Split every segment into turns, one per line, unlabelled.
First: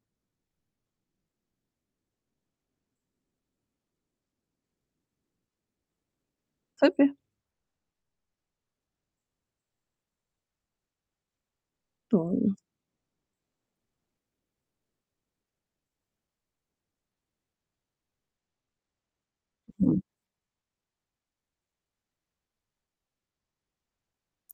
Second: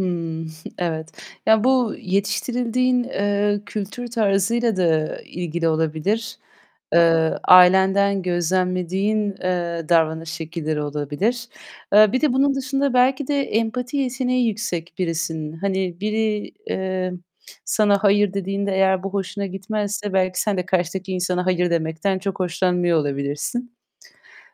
Hımm, evet. Ya, bu yetiştirildiğin, eee, kültür tarzıyla da ilgili olabilir.
Tabii.
Eee, ailenden gözlemlediğin, eee, davranış şekilleri olabilir. Eee, bir de bunun
Doğru.
dışında belki de empati yeteneği yüksek birisin. Hani, biri, eee, sana, hayır dediğinde eğer bu hoşuna gitmezse belki sen de karşıdaki insana hayır demekten çok hoşlanmıyor olabilirsin.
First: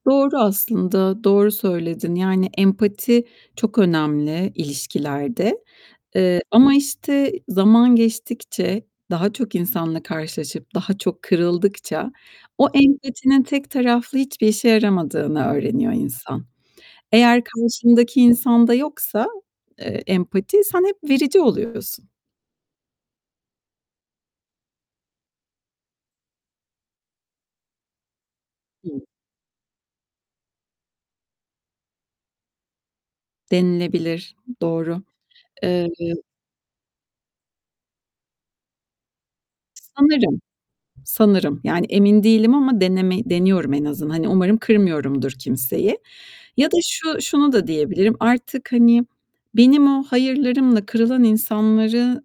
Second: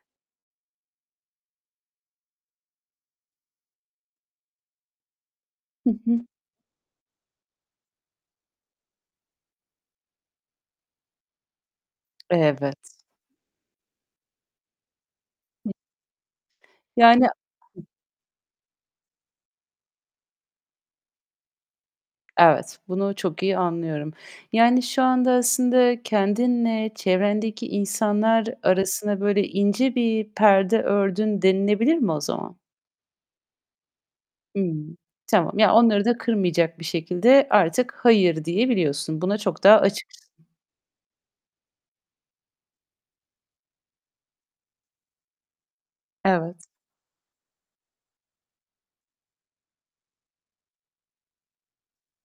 Doğru aslında, doğru söyledin. Yani empati çok önemli ilişkilerde.
Hı hı.
Eee, ama, işte, zaman geçtikçe, daha çok insanla karşılaşıp daha çok kırıldıkça o
Evet.
empatinin tek taraflı hiçbir işe yaramadığını öğreniyor insan.
Yani
Eğer karşındaki insanda yoksa, eee, empati, sen hep verici oluyorsun.
Evet, bunu çok iyi anlıyorum. Yani şu anda aslında kendinle çevrendeki insanlar
[unintelligible]
arasına, böyle, ince bir perde ördün denilebilir mi o zaman?
Denilebilir.
Hımm,
Doğru.
tamam. Yani
Eee
onları da kırmayacak bir şekilde artık, "Hayır." diyebiliyorsun. Buna çok daha açıksın.
Sanırım, sanırım. Yani, emin değilim ama deneme deniyorum en azından. Hani, umarım kırmıyorumdur kimseyi.
Evet.
Ya da şu şunu da diyebilirim: Artık, hani, benim o hayırlarımla kırılan insanları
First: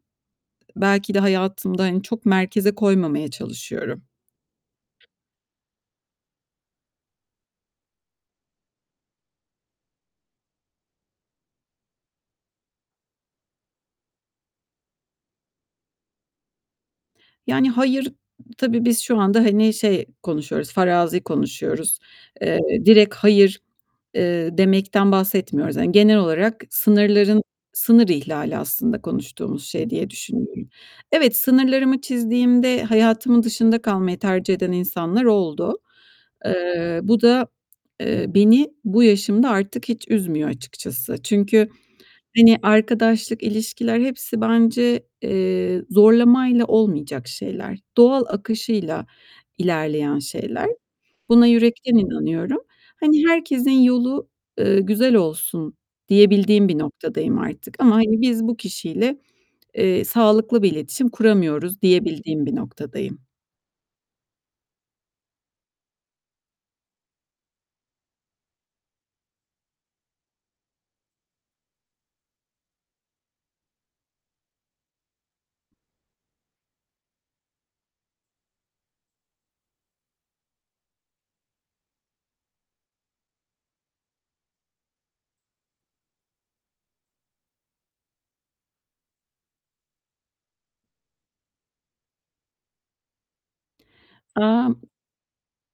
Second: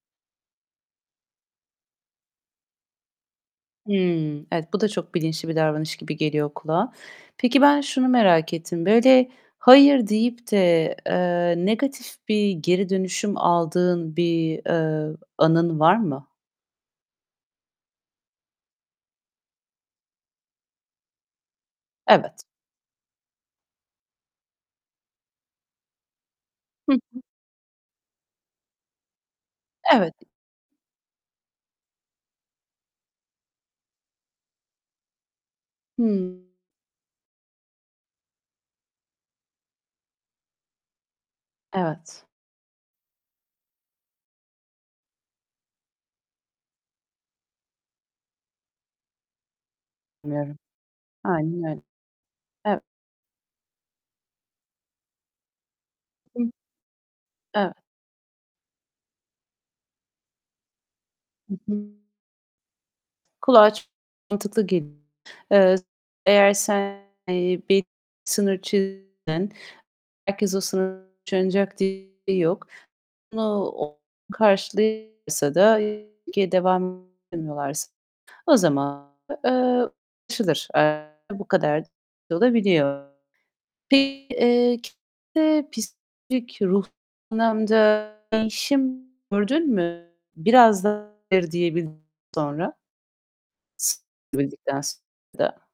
belki de hayatımda, hani, çok merkeze koymamaya çalışıyorum.
Hımm, evet, bu da çok bilinçli bir davranış gibi geliyor kulağa. Peki, ben şunu merak ettim: Böyle, hayır deyip de, eee, negatif bir geri dönüşüm aldığın bir, eee, anın var mı?
Yani hayır Tabii biz şu anda, hani, şey konuşuyoruz, farazi konuşuyoruz.
Evet.
Eee, direkt hayır, eee, demekten bahsetmiyoruz. Yani genel olarak
Hı hı.
sınırların sınır ihlali aslında konuştuğumuz şey diye
Evet.
düşünüyorum. Evet, sınırlarımı çizdiğimde hayatımın dışında kalmayı tercih eden insanlar oldu.
Hıı.
Eee, bu da, eee, beni bu yaşımda artık hiç üzmüyor açıkçası. Çünkü,
Evet.
hani, arkadaşlık, ilişkiler hepsi bence, eee, zorlamayla olmayacak şeyler, doğal akışıyla ilerleyen
[unintelligible]
şeyler. Buna
Aynen öyle.
yürekten inanıyorum.
Ev
Hani, "Herkesin yolu, eee, güzel olsun."
Hı
diyebildiğim bir noktadayım
Eve
artık. Ama, hani, biz bu kişiyle, eee, sağlıklı bir iletişim
Hı
kuramıyoruz
hı.
diyebildiğim bir noktadayım.
Kulağa çok mantıklı geliyor. Eee, eğer sen, eee, bir sınır çizdin. Herkes o sınırı [unintelligible] diye bir şey yok. Bunu o [unintelligible] da [unintelligible] devam etmiyorlarsa o zaman eee, anlaşılır. Eee, bu kadar da [unintelligible] olabiliyor. Peki, eee, kendinde psikolojik, ruhsal anlamda değişim gördün mü biraz daha hayır diyebildikten sonra.
Emm
[unintelligible]